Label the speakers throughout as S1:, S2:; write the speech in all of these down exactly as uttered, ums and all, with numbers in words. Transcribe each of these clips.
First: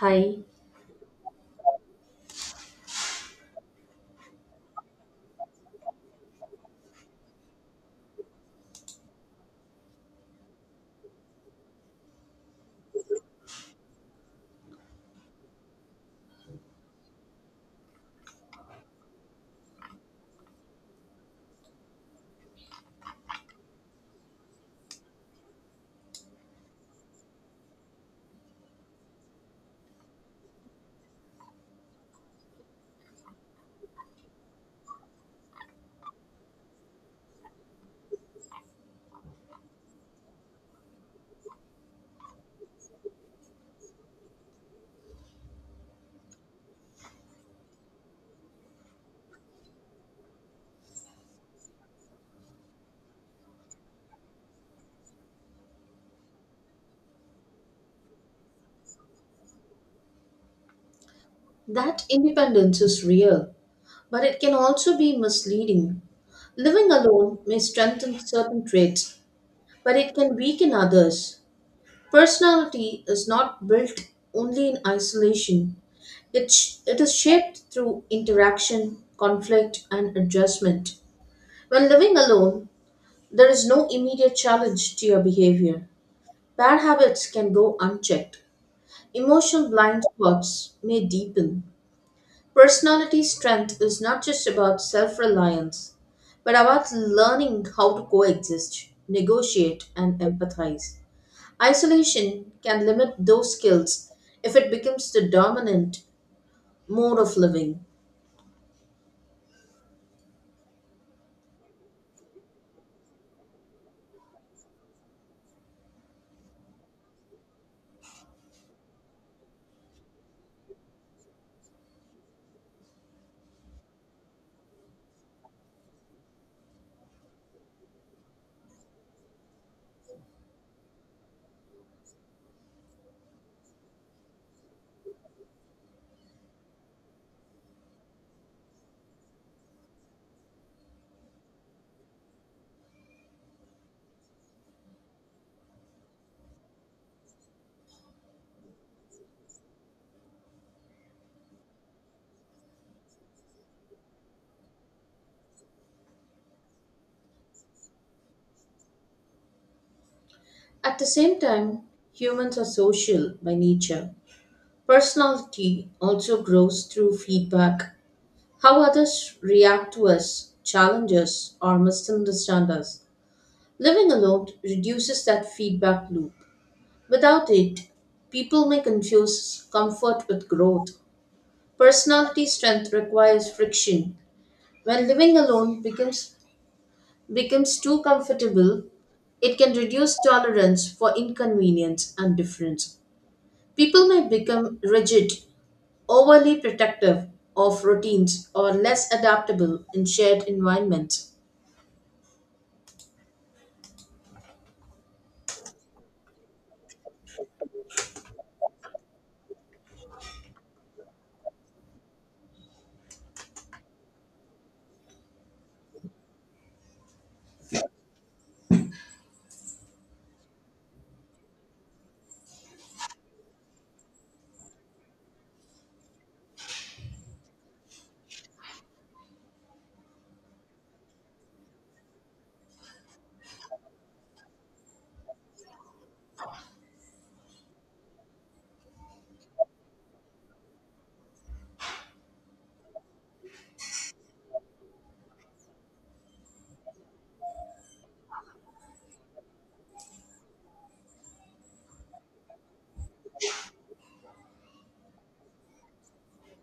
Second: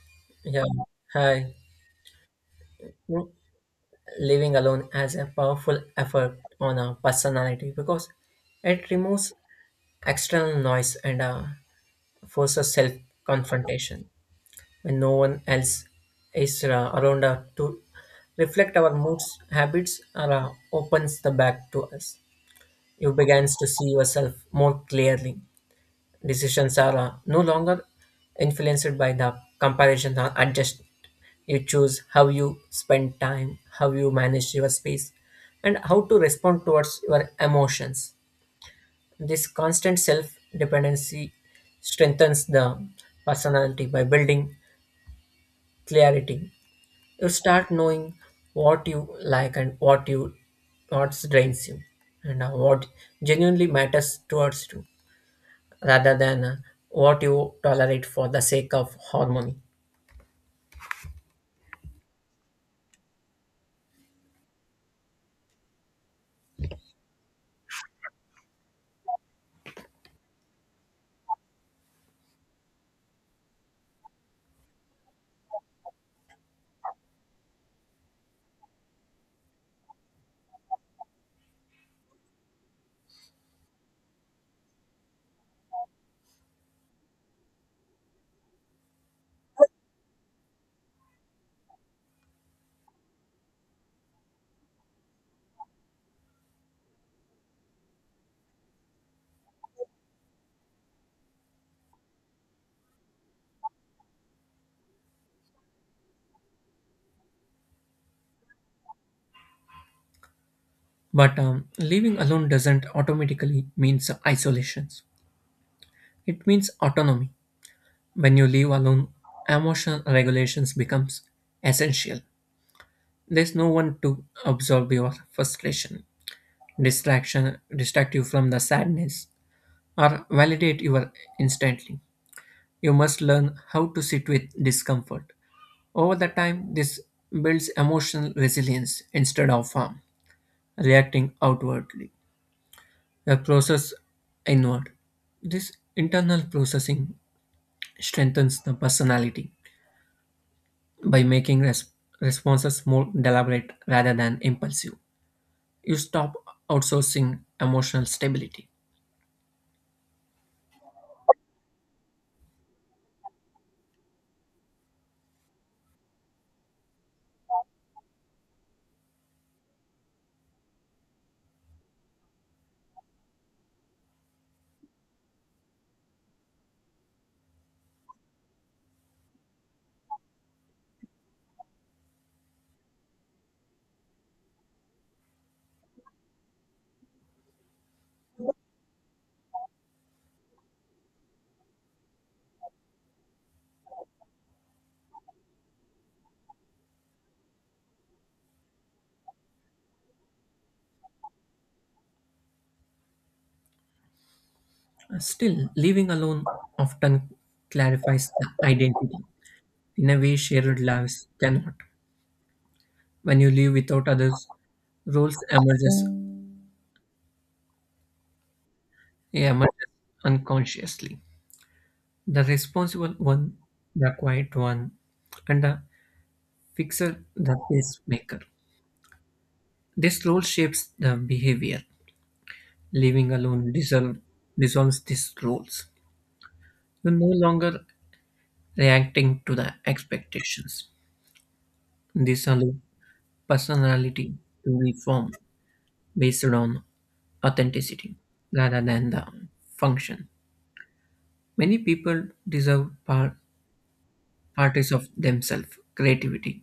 S1: Hi,
S2: Yeah, hi. Mm, Living alone has a powerful effect on our personality because it removes external noise and uh, forces self confrontation when no one else is uh, around uh, to reflect our moods, habits, or uh, opens the back to us. You begins to see yourself more clearly. Decisions are uh, no longer influenced by the comparison or adjust. You choose how you spend time, how you manage your space, and how to respond towards your emotions. This constant self dependency strengthens the personality by building clarity. You start knowing what you like and what you what drains you, and uh, what genuinely matters towards you, rather than uh, what you tolerate for the sake of harmony.
S1: that independence is real, but it can also be misleading. Living alone may strengthen certain traits, but it can weaken others. Personality is not built only in isolation. It, sh- it is shaped through interaction, conflict, and adjustment. When living alone, there is no immediate challenge to your behavior. Bad habits can go unchecked. Emotional blind spots may deepen. Personality strength is not just about self reliance, but about learning how to coexist, negotiate, and empathize. Isolation can limit those skills if it becomes the dominant mode of living.
S2: But um, living alone doesn't automatically means isolation. It means autonomy. When you live alone, emotional regulations becomes essential. There's no one to absorb your frustration, distraction, distract you from the sadness, or validate you instantly. You must learn how to sit with discomfort. Over the time, this builds emotional resilience instead of harm. Reacting outwardly, the process inward. This internal processing strengthens the personality by making res- responses more deliberate rather than impulsive. You stop outsourcing emotional stability.
S1: At the same time, humans are social by nature. Personality also grows through feedback. How others react to us, challenge us, or misunderstand us. Living alone reduces that feedback loop. Without it, people may confuse comfort with growth. Personality strength requires friction. When living alone becomes becomes too comfortable, it can reduce tolerance for inconvenience and difference. People may become rigid, overly protective of routines, or less adaptable in shared environments.
S2: Still, living alone often clarifies the identity in a way shared lives cannot. When you live without others, roles emerges emerges unconsciously. The responsible one, the quiet one, and the fixer, the pacemaker. This role shapes the behavior. Living alone dissolve, Dissolves these roles. You're no longer reacting to the expectations. This allows personality to be formed based on authenticity rather than the function. Many people deserve par- parties of themselves, creativity,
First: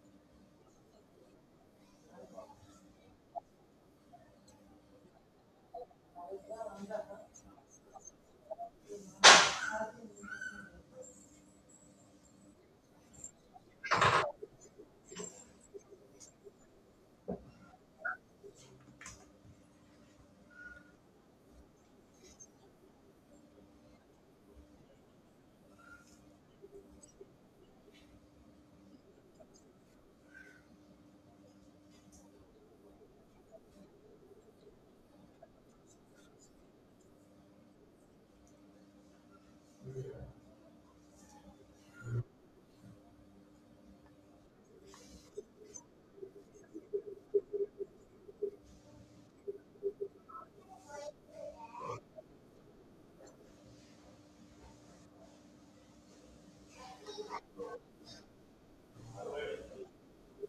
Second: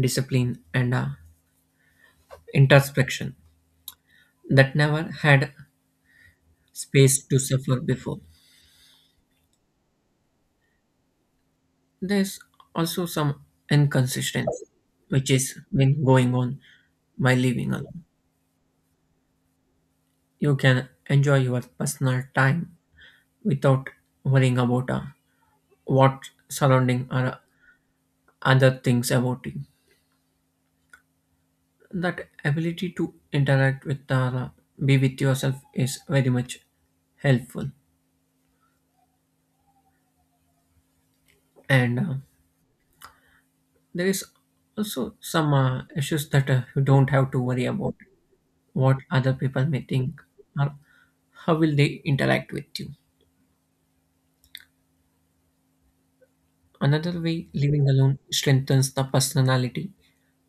S2: discipline, and uh, introspection that never had space to suffer before. There's also some inconsistency, which is been going on by living alone. You can enjoy your personal time without worrying about uh, what surrounding or other things about you. That ability to interact with or uh, be with yourself is very much helpful. And uh, there is also some uh, issues that uh, you don't have to worry about what other people may think, or how will they interact with you. Another way living alone strengthens the personality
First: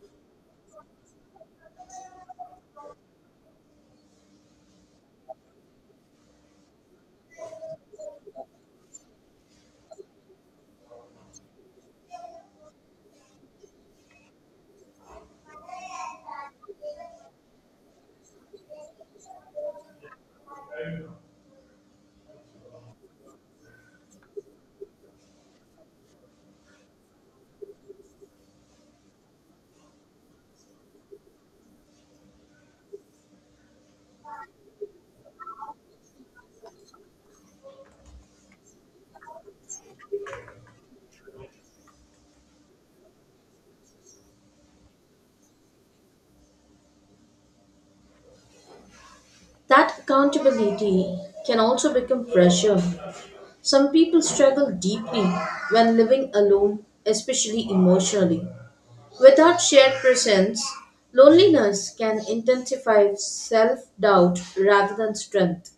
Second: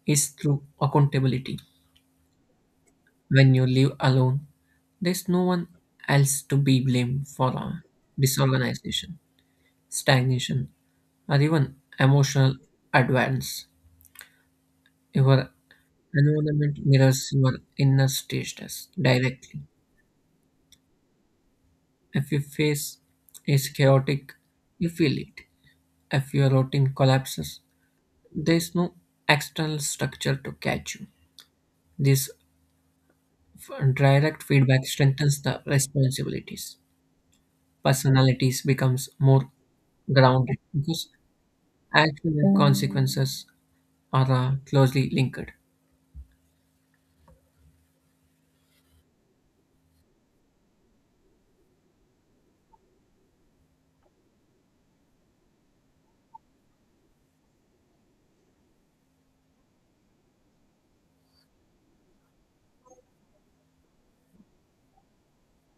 S2: is through accountability. When you live alone, there's no one else to be blamed for a disorganization, stagnation, or even emotional advance. Your environment mirrors your inner status directly. If you face is chaotic, you feel it. If your routine collapses, there is no external structure to catch you. This f- direct feedback strengthens the responsibilities. Personalities becomes more grounded because action and consequences are uh, closely linked.
S1: That accountability can also become pressure. Some people struggle deeply when living alone, especially emotionally. Without shared presence, loneliness can intensify self doubt rather than strength.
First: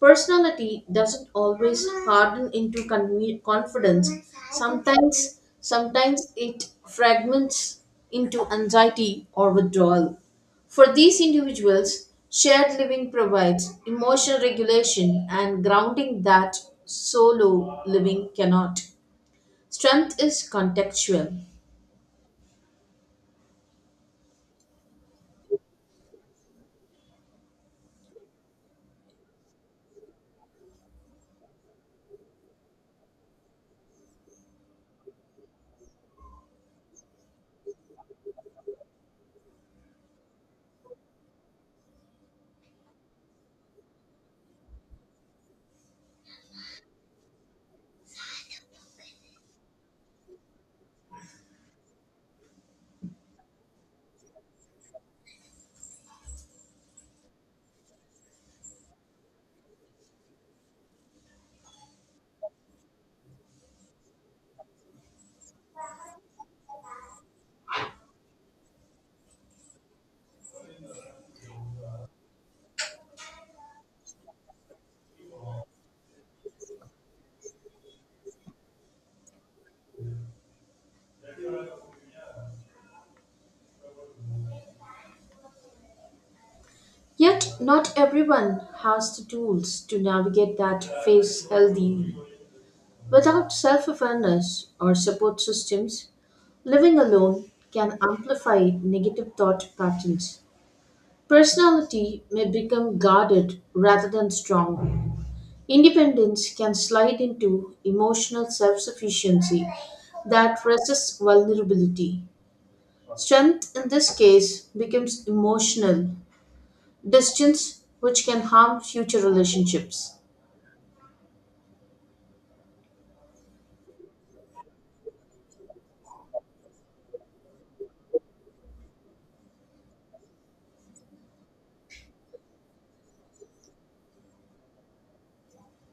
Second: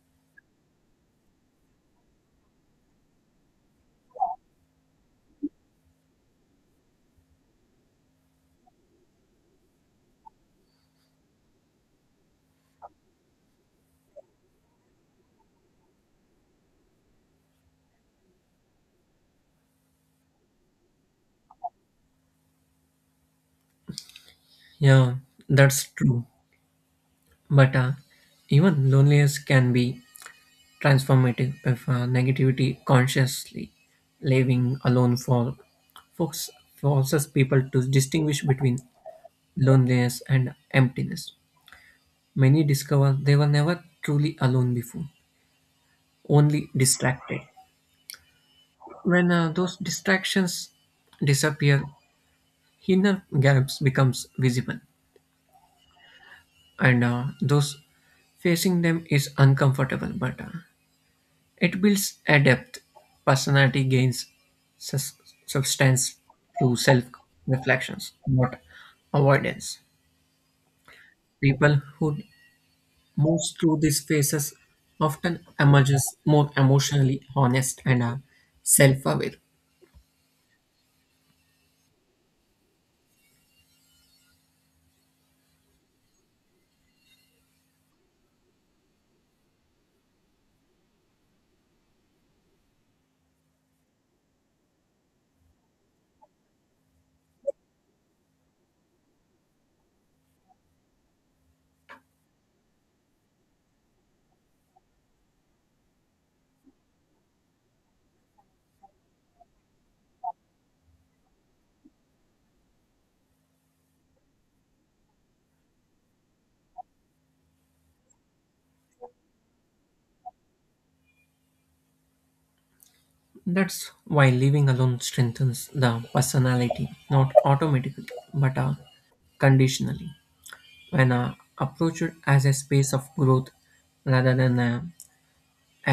S1: Personality doesn't always harden into con- confidence. Sometimes, sometimes it fragments into anxiety or withdrawal. For these individuals, shared living provides emotional regulation and grounding that solo living cannot. Strength is contextual.
S2: Yeah, that's true. But uh, even loneliness can be transformative if uh, negativity consciously living alone for folks Forces people to distinguish between loneliness and emptiness. Many discover they were never truly alone before, only distracted. When uh, those distractions disappear, inner gaps becomes visible, and uh, those facing them is uncomfortable, but uh, it builds a depth. Personality gains sus- substance through self reflections, not avoidance. People who moves through these phases often emerges more emotionally honest and uh, self-aware.
S1: Yet, not everyone has the tools to navigate that phase healthy. Without self awareness or support systems, living alone can amplify negative thought patterns. Personality may become guarded rather than strong. Independence can slide into emotional self sufficiency that resists vulnerability. Strength in this case becomes emotional distance, which can harm future relationships.
S2: That's why living alone strengthens the personality, not automatically, but uh, conditionally, when uh, approached as a space of growth rather than uh,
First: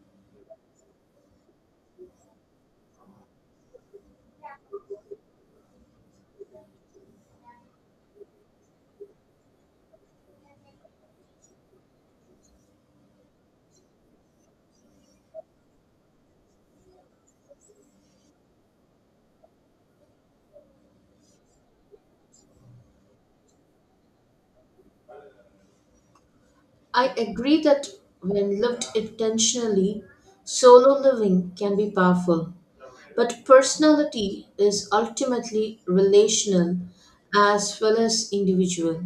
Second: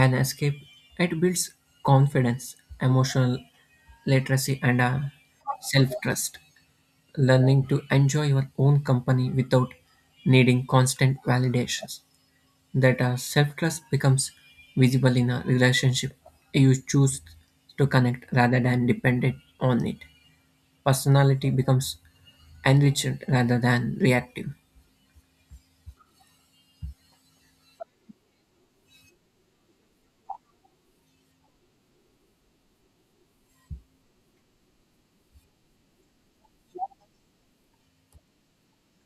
S2: an escape. It builds confidence, emotional literacy, and uh, self trust, learning to enjoy your own company without needing constant validations. That uh, self-trust becomes visible in a relationship. You choose to connect rather than dependent on it. Personality becomes enriched rather than reactive.
S1: I agree that when lived intentionally, solo living can be powerful. But personality is ultimately relational as well as individual.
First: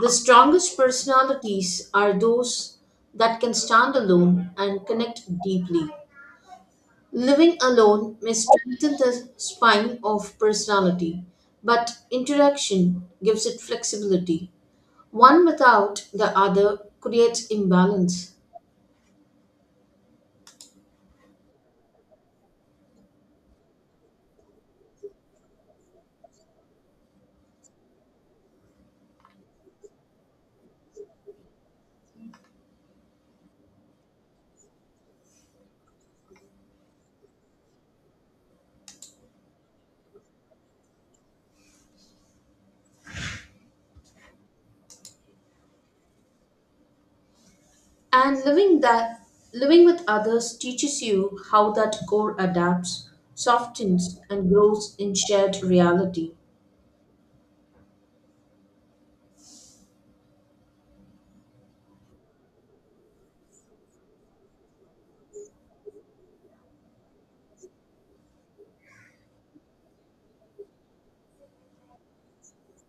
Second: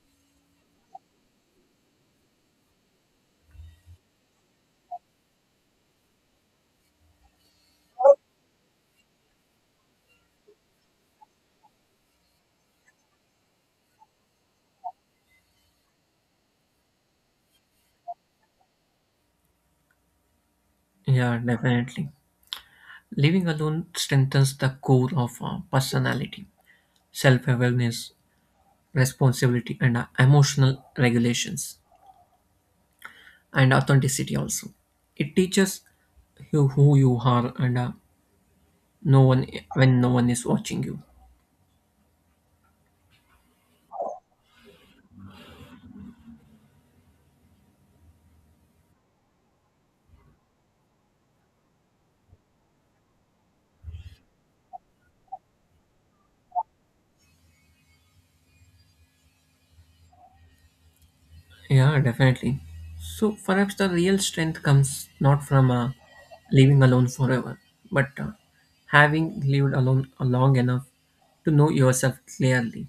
S1: The strongest personalities are those that can stand alone and connect deeply. Living alone may strengthen the spine of personality, but interaction gives it flexibility. One without the other creates imbalance.
S2: Yeah, definitely. Living alone strengthens the core of uh, personality, self-awareness, responsibility, and uh, emotional regulations, and authenticity also. It teaches you who you are, and uh, no one when no one is watching you.
S1: And living that living with others teaches you how that core adapts, softens and grows in shared reality.
S2: Yeah, definitely. So perhaps the real strength comes not from uh, living alone forever, but uh, having lived alone long enough to know yourself clearly.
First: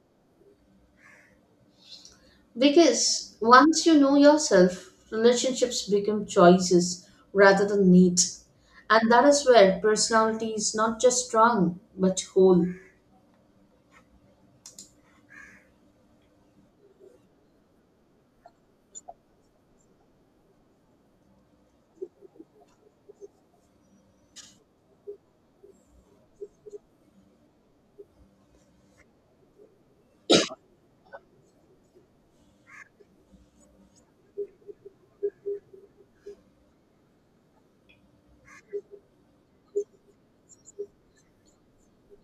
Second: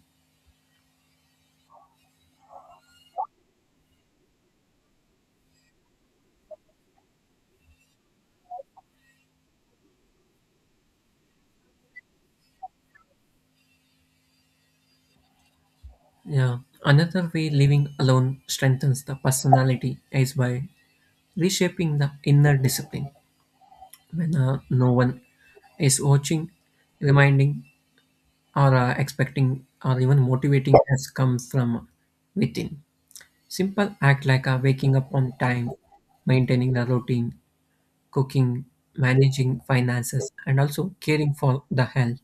S1: Because once you know yourself, relationships become choices rather than needs. And that is where personality is not just strong but whole.
S2: Yeah. Another way living alone strengthens the personality is by reshaping the inner discipline when uh, no one is watching, reminding, or uh, expecting, or even motivating has come from within. Simple act like uh, waking up on time, maintaining the routine, cooking, managing finances, and also caring for the health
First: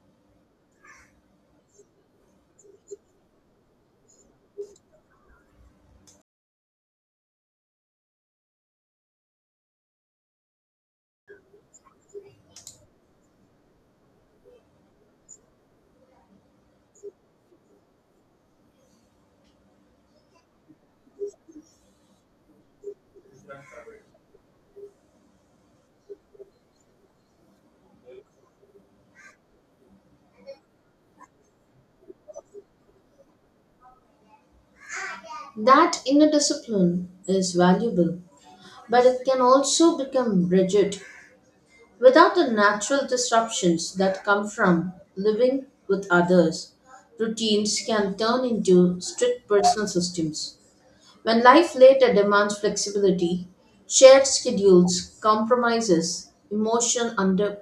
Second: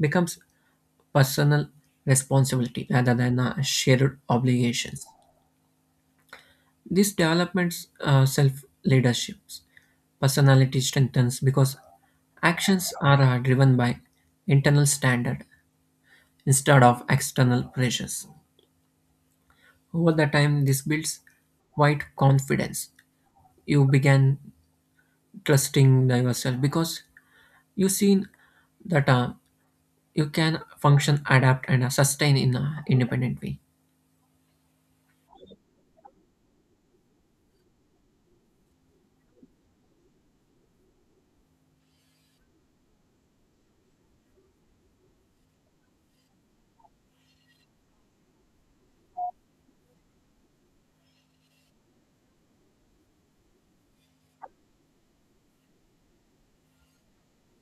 S2: becomes personal responsibility rather than uh, shared obligations. These developments uh, self leaderships. Personality strengthens because actions are uh, driven by internal standard instead of external pressures. Over the time, this builds quite confidence. You begin trusting yourself because you've seen that uh, you can function, adapt, and uh, sustain in an independent way.
S1: That inner discipline is valuable, but it can also become rigid. Without the natural disruptions that come from living with others, routines can turn into strict personal systems. When life later demands flexibility, shared schedules, compromises, emotion under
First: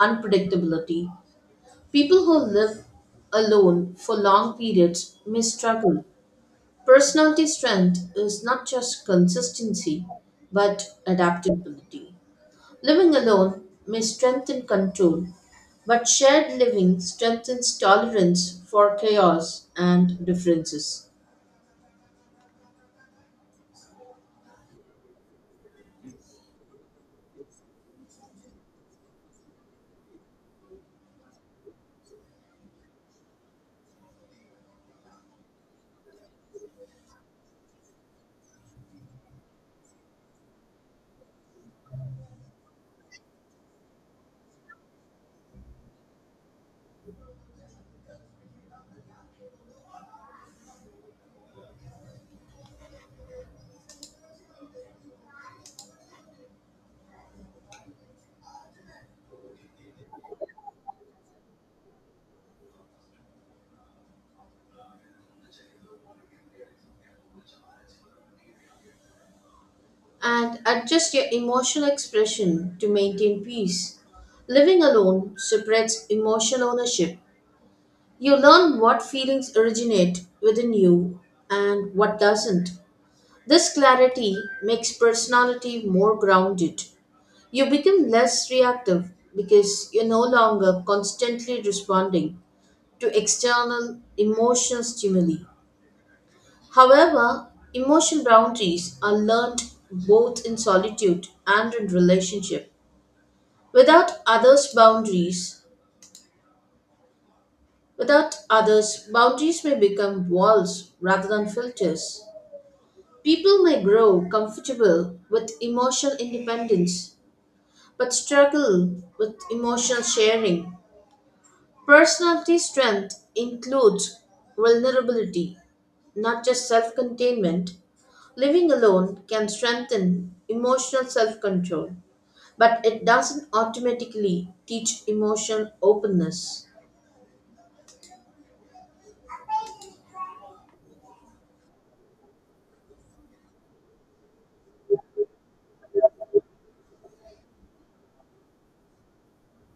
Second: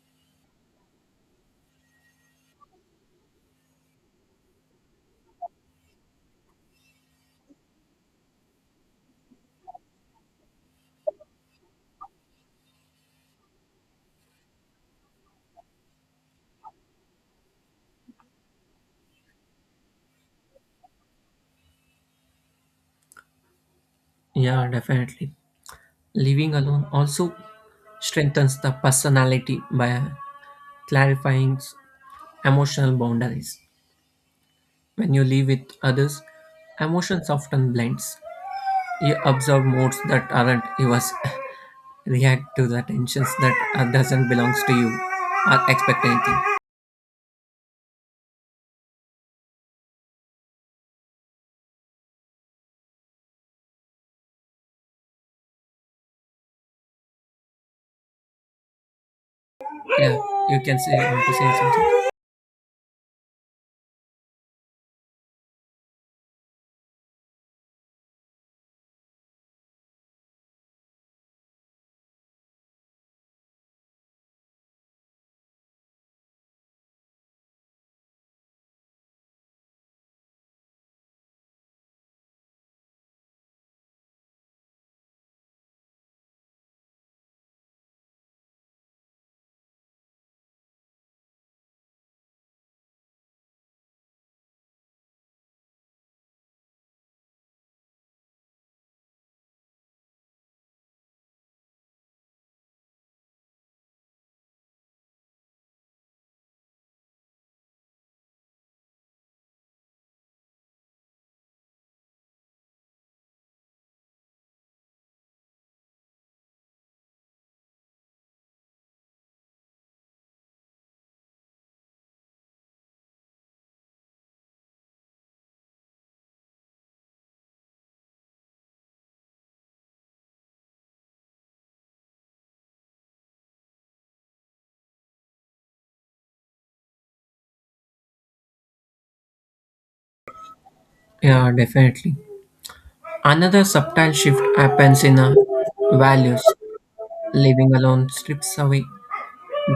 S1: unpredictability, people who live alone for long periods may struggle. Personality strength is not just consistency, but adaptability. Living alone may strengthen control, but shared living strengthens tolerance for chaos and differences.
S2: Yeah, definitely. Living alone also strengthens the personality by clarifying emotional boundaries. When you live with others, emotions often blends. You observe moods that aren't yours, react to the tensions that uh, doesn't belongs to you, or expect anything. Yeah, you can say want to say something.
S1: And adjust your emotional expression to maintain peace. Living alone suppresses emotional ownership. You learn what feelings originate within you and what doesn't. This clarity makes personality more grounded. You become less reactive because you're no longer constantly responding to external emotional stimuli. However, emotional boundaries are learned both in solitude and in relationship. Without others' boundaries, without others, boundaries may become walls rather than filters. People may grow comfortable with emotional independence but struggle with emotional sharing. Personality strength includes vulnerability, not just self containment. Living alone can strengthen emotional self control, but it doesn't automatically teach emotional openness.
S2: Yeah, definitely. Another subtle shift happens in our values. Living alone strips away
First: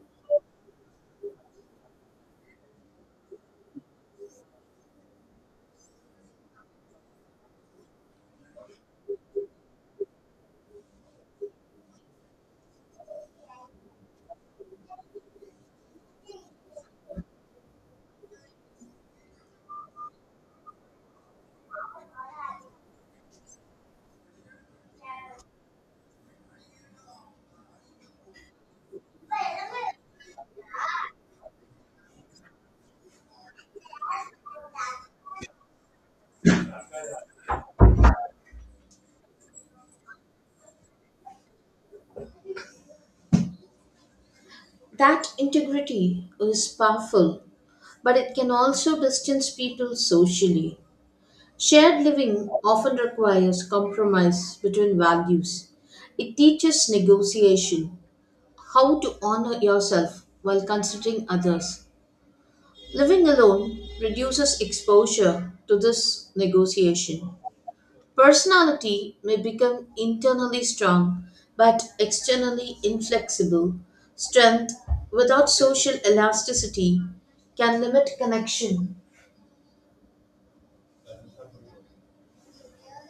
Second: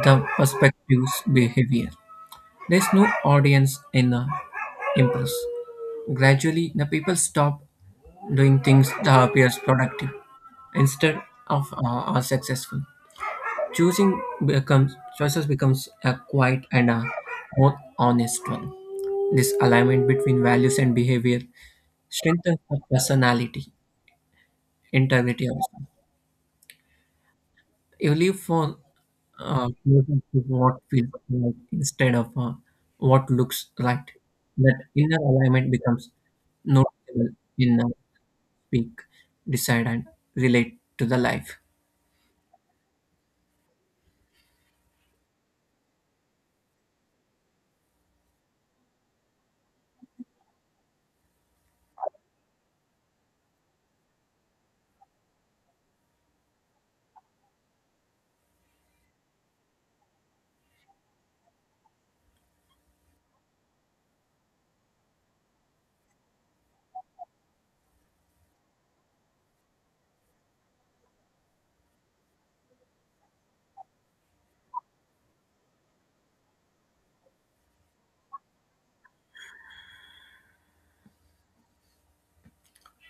S2: the perspective's behavior. There's no audience in the impulse. Gradually, the people stop doing things that appears productive instead of uh, are successful. Choosing becomes choices becomes a quiet and a more honest one. This alignment between values and behavior strengthens the personality, integrity also. You live for uh, what feels right instead of uh, what looks right. That inner alignment becomes noticeable in uh, speak, decide, and relate to the life.
S1: That integrity is powerful, but it can also distance people socially. Shared living often requires compromise between values. It teaches negotiation, how to honor yourself while considering others. Living alone reduces exposure to this negotiation. Personality may become internally strong but externally inflexible. Strength without social elasticity can limit connection.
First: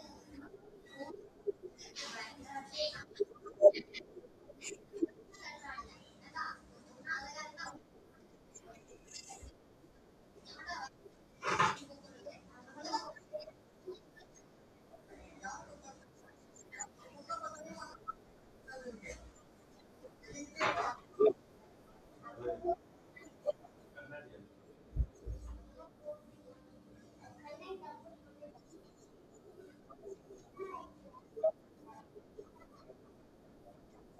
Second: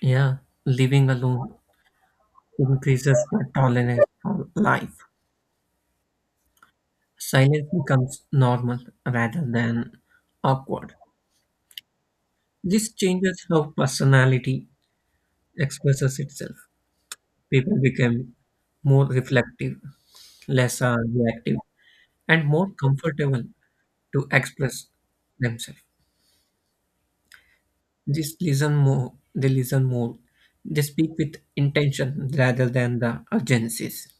S2: Yeah, living alone increases the tolerance for life. Silence becomes normal rather than awkward. This changes how personality expresses itself. People become more reflective, less uh, reactive, and more comfortable to express themselves. They listen more, they listen more, they speak with intention rather than the urgencies.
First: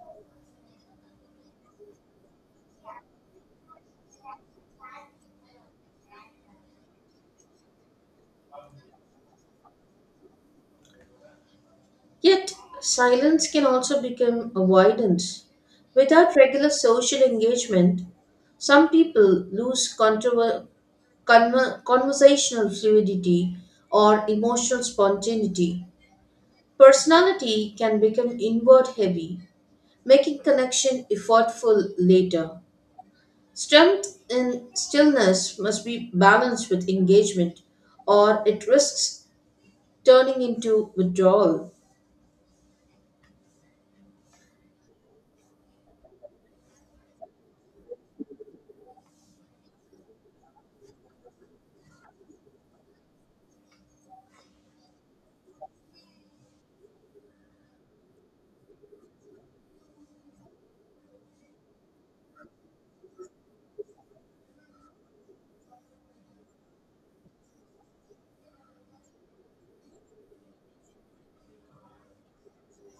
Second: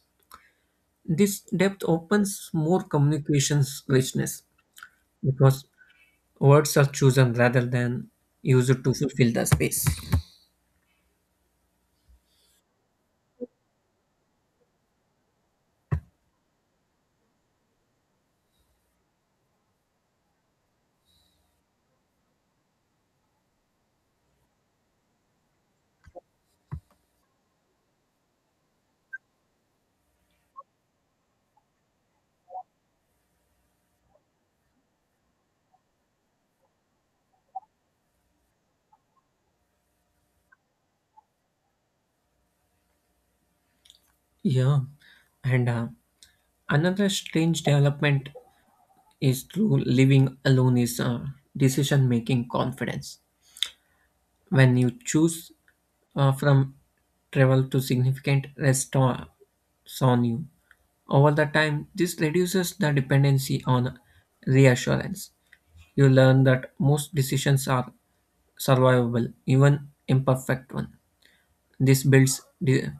S2: This depth opens more communications richness because words are chosen rather than used to fulfill the space.
S1: Yet, silence can also become avoidance. Without regular social engagement, some people lose controver- conver- conversational fluidity or emotional spontaneity. Personality can become inward heavy making connection effortful later. Strength in stillness must be balanced with engagement, or it risks turning into withdrawal.
S2: Yeah, and uh, another strange development is through living alone is uh, decision making confidence. When you choose uh, from travel to significant restaurants on you. Over the time, this reduces the dependency on reassurance. You learn that most decisions are survivable, even imperfect one. This builds de-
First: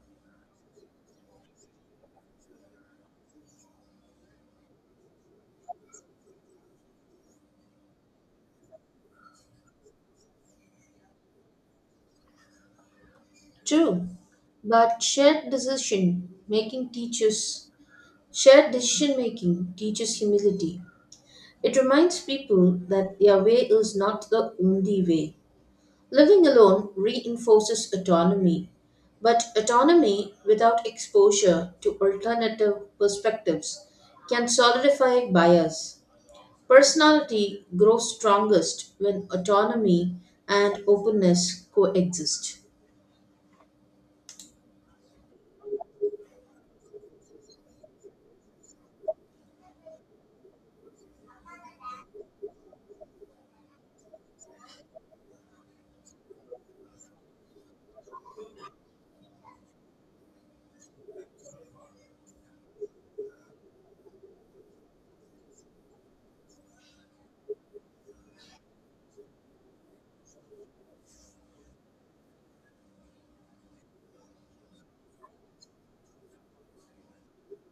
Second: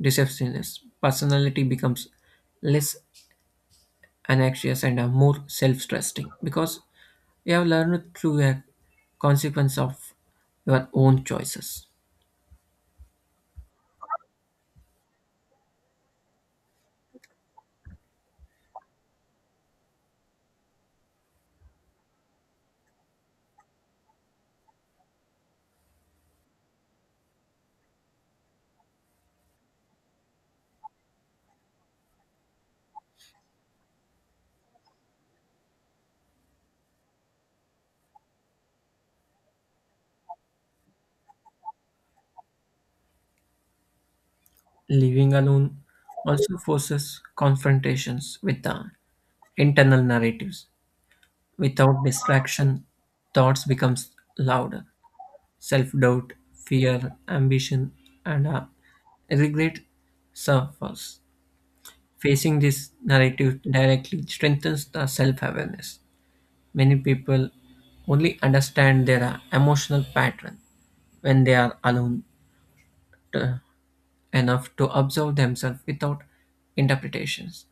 S2: decisiveness. Personality becomes less anxious and uh, more self-trusting because you have learned through a consequence of your own choices.
S1: True, but shared decision making teaches shared decision making teaches humility. It reminds people that their way is not the only way. Living alone reinforces autonomy, but autonomy without exposure to alternative perspectives can solidify bias. Personality grows strongest when autonomy and openness coexist.
S2: Living alone also forces confrontations with the internal narratives. Without distraction, thoughts becomes louder. Self-doubt, fear, ambition, and uh, regret surface. Facing this narrative directly strengthens the self-awareness. Many people only understand their uh, emotional pattern when they are alone to- enough to observe themselves without interpretations.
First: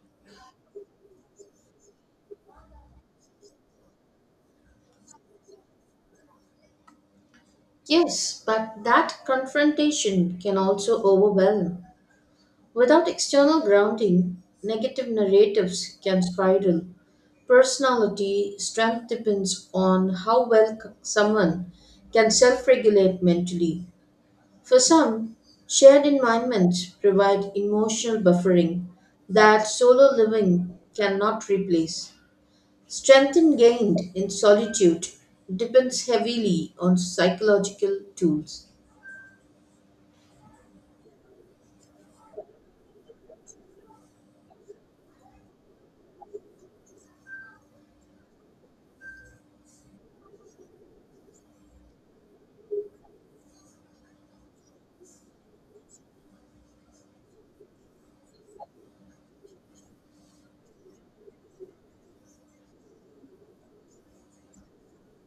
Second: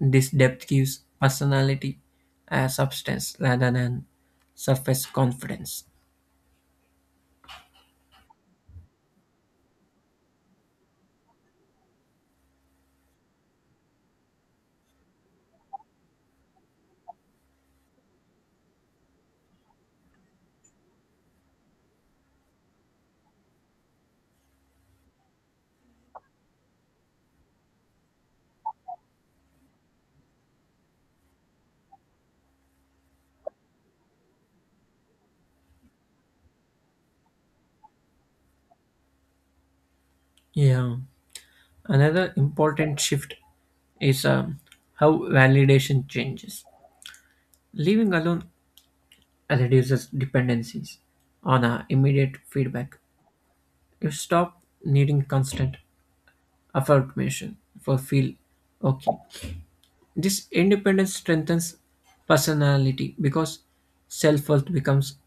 S2: This depth gives personality a substance rather than surface confidence.
S1: Yes, but that confrontation can also overwhelm. Without external grounding, negative narratives can spiral. Personality strength depends on how well c- someone can self regulate mentally. For some, shared environments provide emotional buffering that solo living cannot replace. Strength gained in solitude depends heavily on psychological tools.
S2: Yeah. Another important shift is um, how validation changes. Living alone reduces dependencies on uh, immediate feedback. You stop needing constant affirmation for feel okay. This independence strengthens personality because self-worth becomes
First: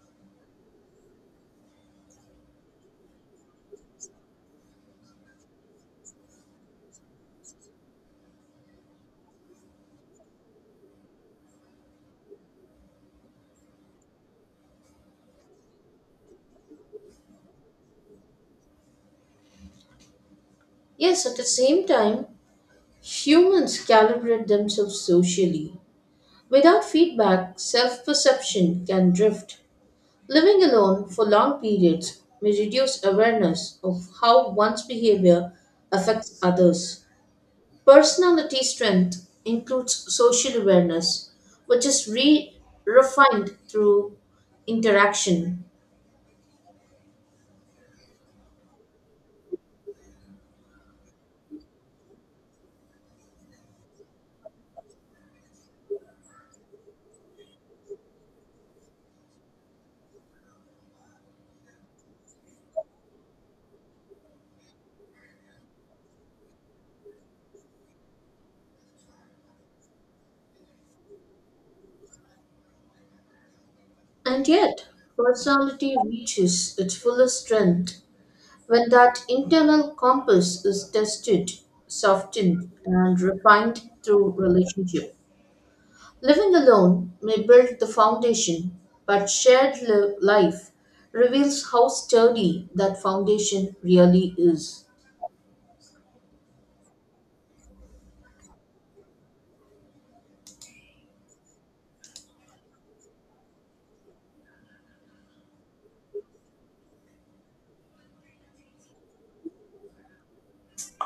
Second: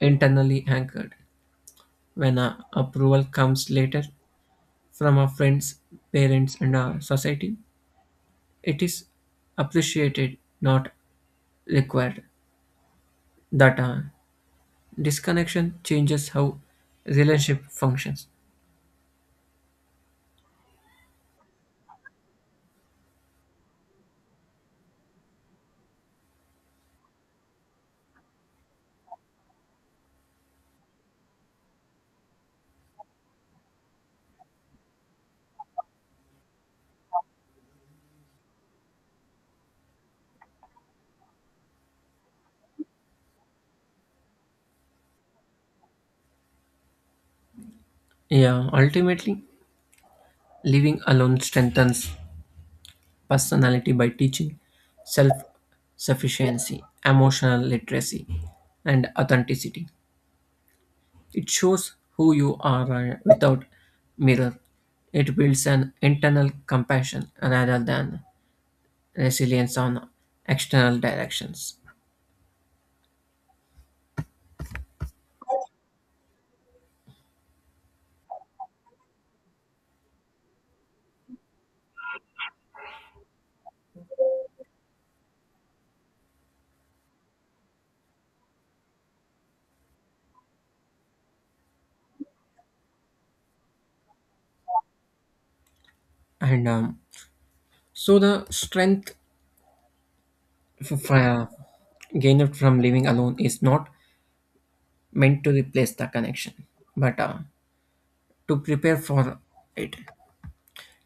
S2: internally anchored. When uh, approval comes later from our friends, parents, and our society, it is appreciated, not required. That uh, disconnection changes how relationship functions.
S1: Yes, at the same time, humans calibrate themselves socially. Without feedback, self perception can drift. Living alone for long periods may reduce awareness of how one's behavior affects others. Personality strength includes social awareness, which is re- refined through interaction.
S2: Yeah, ultimately, living alone strengthens personality by teaching self sufficiency, emotional literacy, and authenticity. It shows who you are uh, without mirror. It builds an internal compassion rather than resilience on external directions.
S1: And yet, personality reaches its fullest strength when that internal compass is tested, softened, and refined through relationship. Living alone may build the foundation, but shared li- life reveals how sturdy that foundation really is.
S2: And um, so the strength f- f- gained from living alone is not meant to replace the connection, but uh, to prepare for it.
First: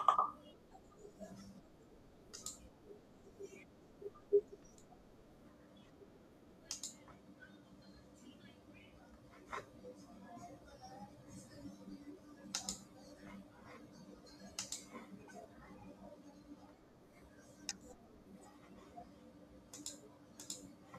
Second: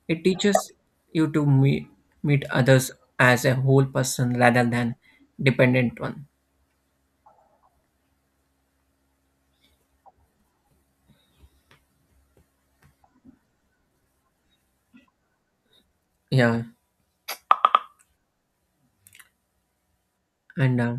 S2: It teaches you to me- meet others as a whole person rather than dependent one. Yeah, and uh,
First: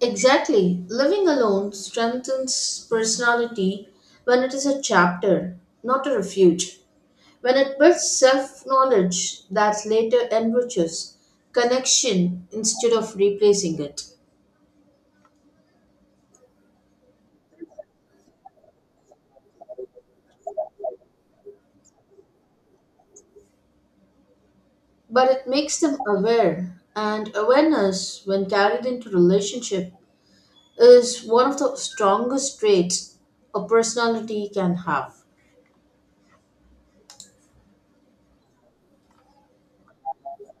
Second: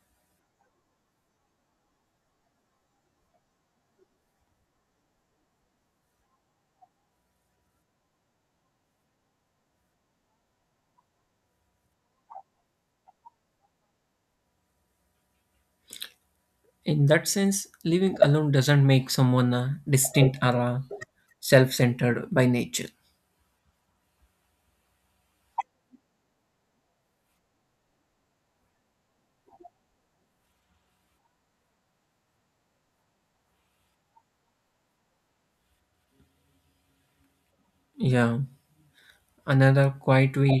S1: Exactly. Living alone strengthens personality when it is a chapter, not a refuge. When it builds self knowledge that later enriches connection instead of replacing it.
S2: In that sense, living alone doesn't make someone uh, distant, or uh, self centered by nature.
S1: But it makes them aware, and awareness, when carried into relationship, is one of the strongest traits a personality can have.
S2: Yeah, another quiet way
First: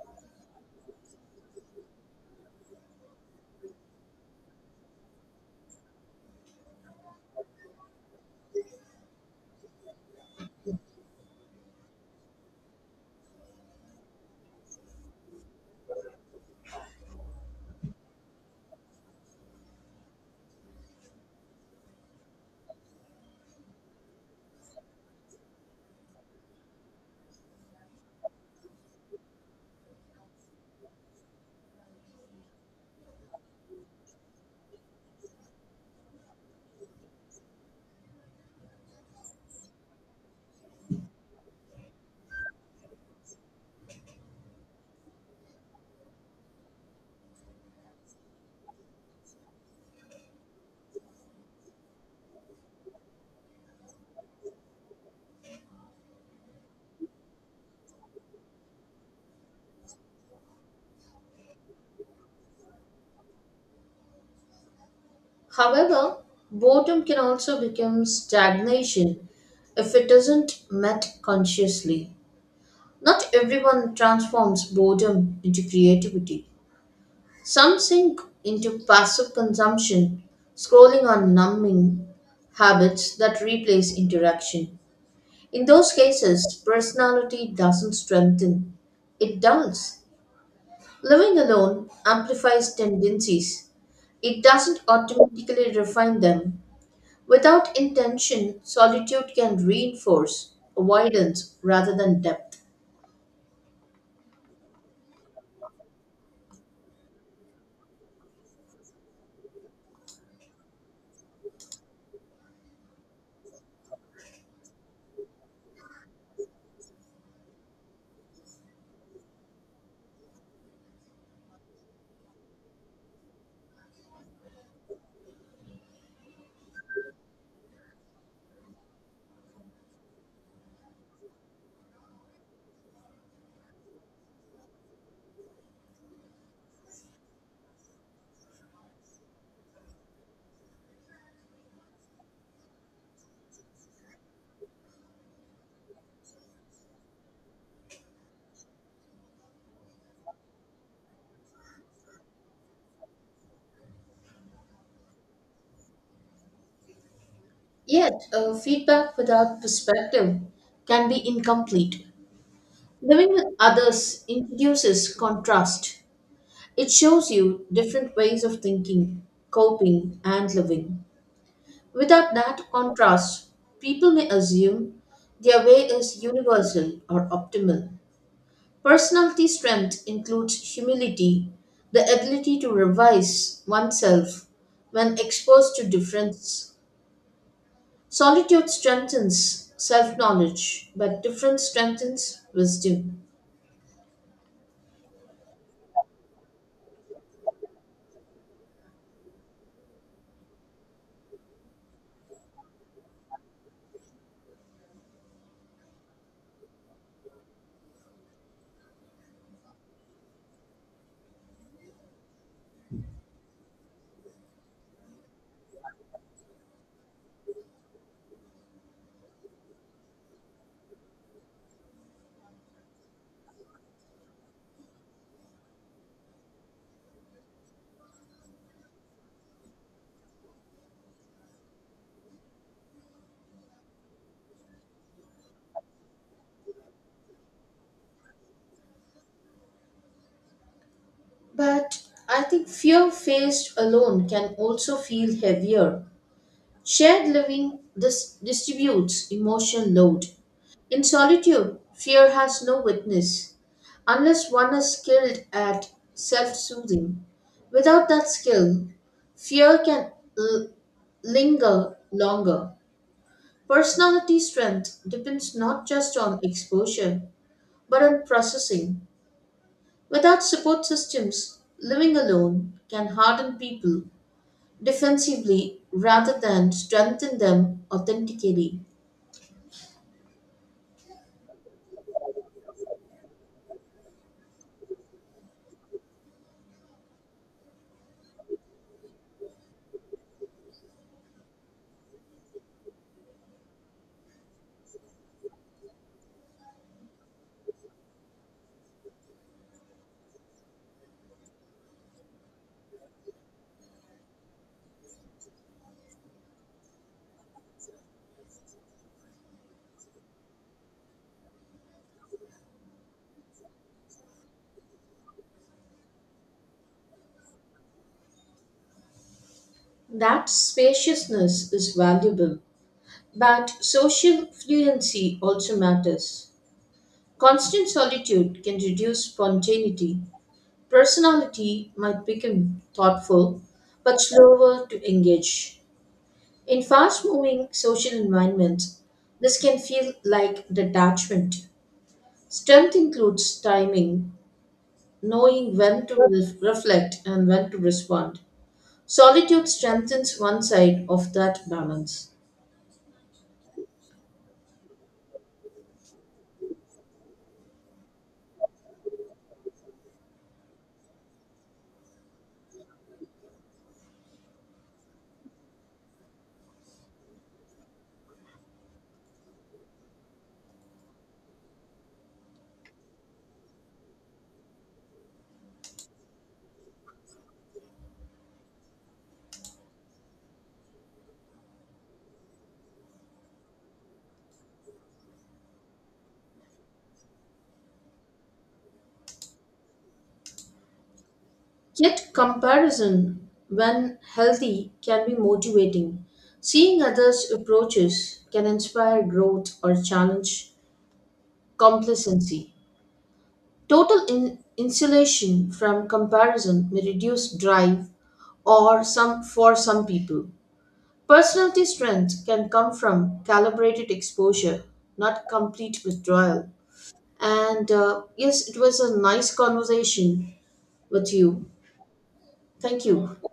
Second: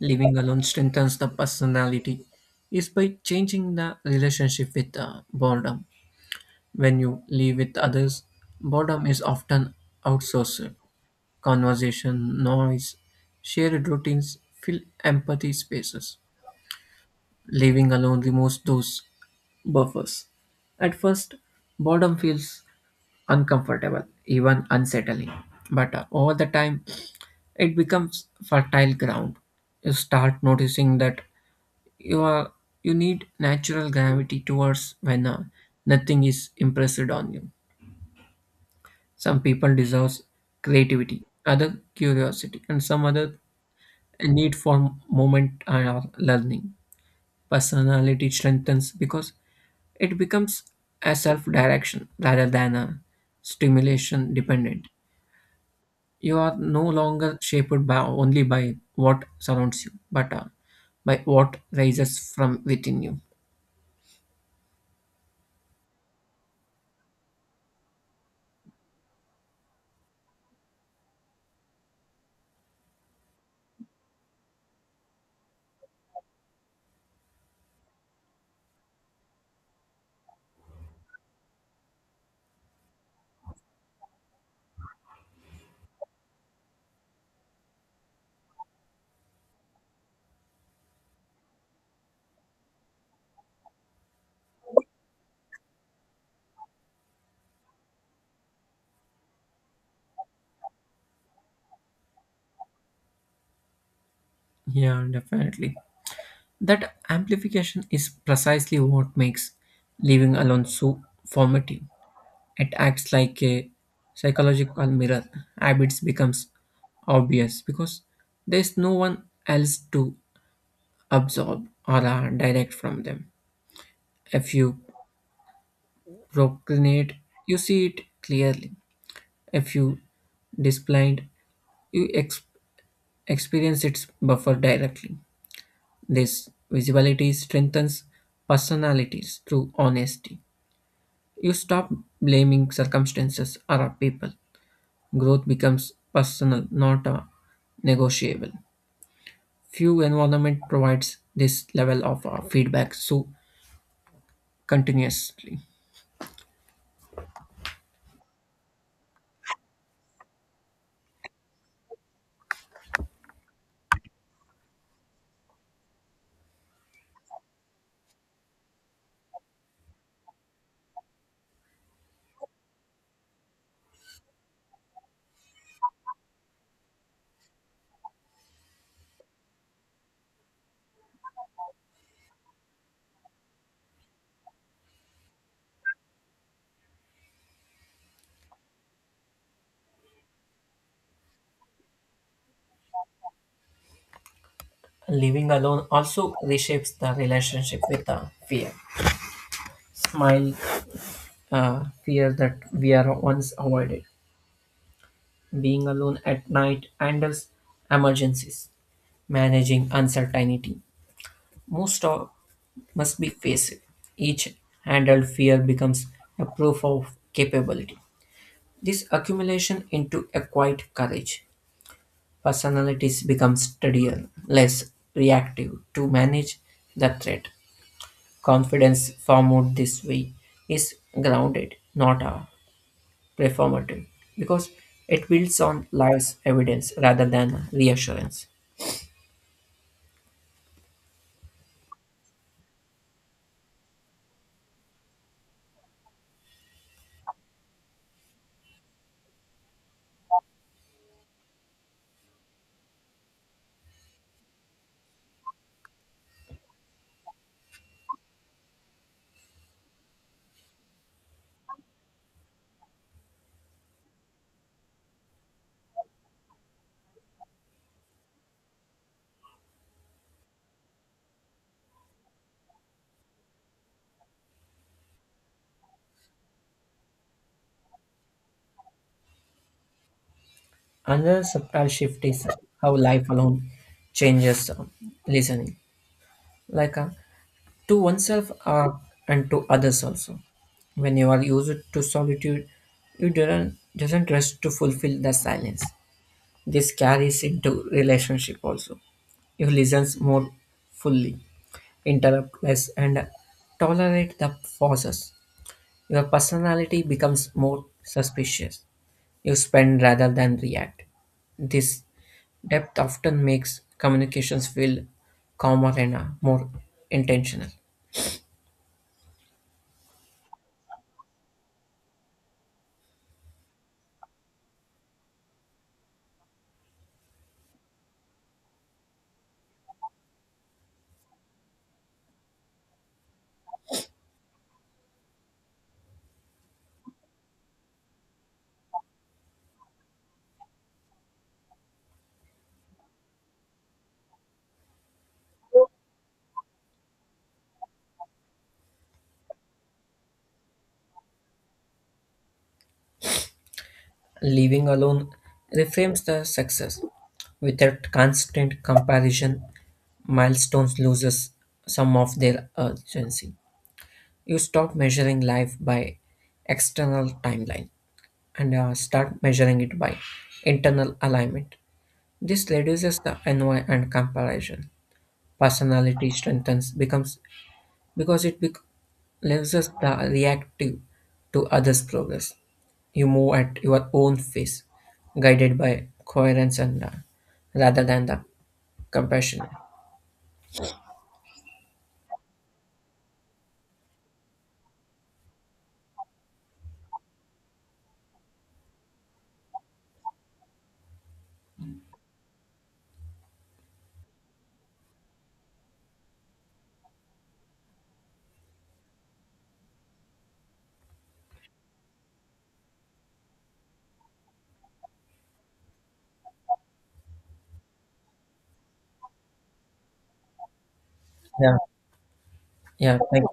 S2: living alone strengthens the personality is by changing the relationship with uh, boredom. When you live with others, boredom is often outsourced. Conversation, noise, shared routines fill empathy spaces. Living alone removes those buffers. At first, boredom feels uncomfortable, even unsettling. But uh, over the time, it becomes fertile ground. You start noticing that you are you need natural gravity towards when uh, nothing is impressed on you. Some people deserve creativity, other curiosity, and some other a need for movement and or learning. Personality strengthens because it becomes a self-direction rather than a stimulation dependent. You are no longer shaped by only by what surrounds you, but uh, by what rises from within you.
S1: However, boredom can also become stagnation if it isn't met consciously. Not everyone transforms boredom into creativity. Some sink into passive consumption, scrolling on numbing habits that replace interaction. In those cases, personality doesn't strengthen, it dulls. Living alone amplifies tendencies. It doesn't automatically refine them. Without intention, solitude can reinforce avoidance rather than depth.
S2: Yeah, definitely. That amplification is precisely what makes living alone so formative. It acts like a psychological mirror. Habits becomes obvious because there's no one else to absorb or uh, direct from them. If you procrastinate, you see it clearly. If you displayed, you ex- experience its buffer directly. This visibility strengthens personalities through honesty. You stop blaming circumstances or people. Growth becomes personal, not uh, negotiable. Few environment provides this level of uh, feedback so continuously.
S1: Yet, uh, feedback without perspective can be incomplete. Living with others introduces contrast. It shows you different ways of thinking, coping, and living. Without that contrast, people may assume their way is universal or optimal. Personality strength includes humility, the ability to revise oneself when exposed to difference. Solitude strengthens self knowledge, but difference strengthens wisdom.
S2: Living alone also reshapes the relationship with uh, fear. Smile, uh, fear that we are once avoided. Being alone at night handles emergencies, managing uncertainty. Most of must be faced. Each handled fear becomes a proof of capability. This accumulation into a quiet courage. Personalities become steadier, less reactive to manage the threat. Confidence formed this way is grounded, not a performative, because it builds on life's evidence rather than reassurance.
S1: But I think fear faced alone can also feel heavier. Shared living this distributes emotional load. In solitude, fear has no witness, unless one is skilled at self soothing. Without that skill, fear can l- linger longer. Personality strength depends not just on exposure, but on processing. Without support systems, living alone can harden people defensively rather than strengthen them authentically.
S2: Another subtle shift is how life alone changes um, listening, like uh, to oneself uh, and to others also. When you are used to solitude, you don't doesn't rush to fulfill the silence. This carries into relationship also. You listen more fully, interrupt less, and tolerate the pauses. Your personality becomes more suspicious you spend rather than react. This depth often makes communications feel calmer and uh, more intentional.
S1: That spaciousness is valuable, but social fluency also matters. Constant solitude can reduce spontaneity. Personality might become thoughtful but slower to engage. In fast moving social environments, this can feel like detachment. Strength includes timing, knowing when to re- reflect and when to respond. Solitude strengthens one side of that balance.
S2: Living alone reframes the success. Without constant comparison, milestones loses some of their urgency. You stop measuring life by external timeline and uh, start measuring it by internal alignment. This reduces the envy and comparison. Personality strengthens becomes because it bec- leaves us the reactive to others' progress. You move at your own pace, guided by coherence and uh, rather than the compassion.
S1: Yet, comparison, when healthy, can be motivating. Seeing others' approaches can inspire growth or challenge complacency. Total in- insulation from comparison may reduce drive or some for some people. Personality strength can come from calibrated exposure, not complete withdrawal. And uh, yes, it was a nice conversation with you.
S2: Yeah,
S1: Thank
S2: yeah.
S1: you.
S2: Thank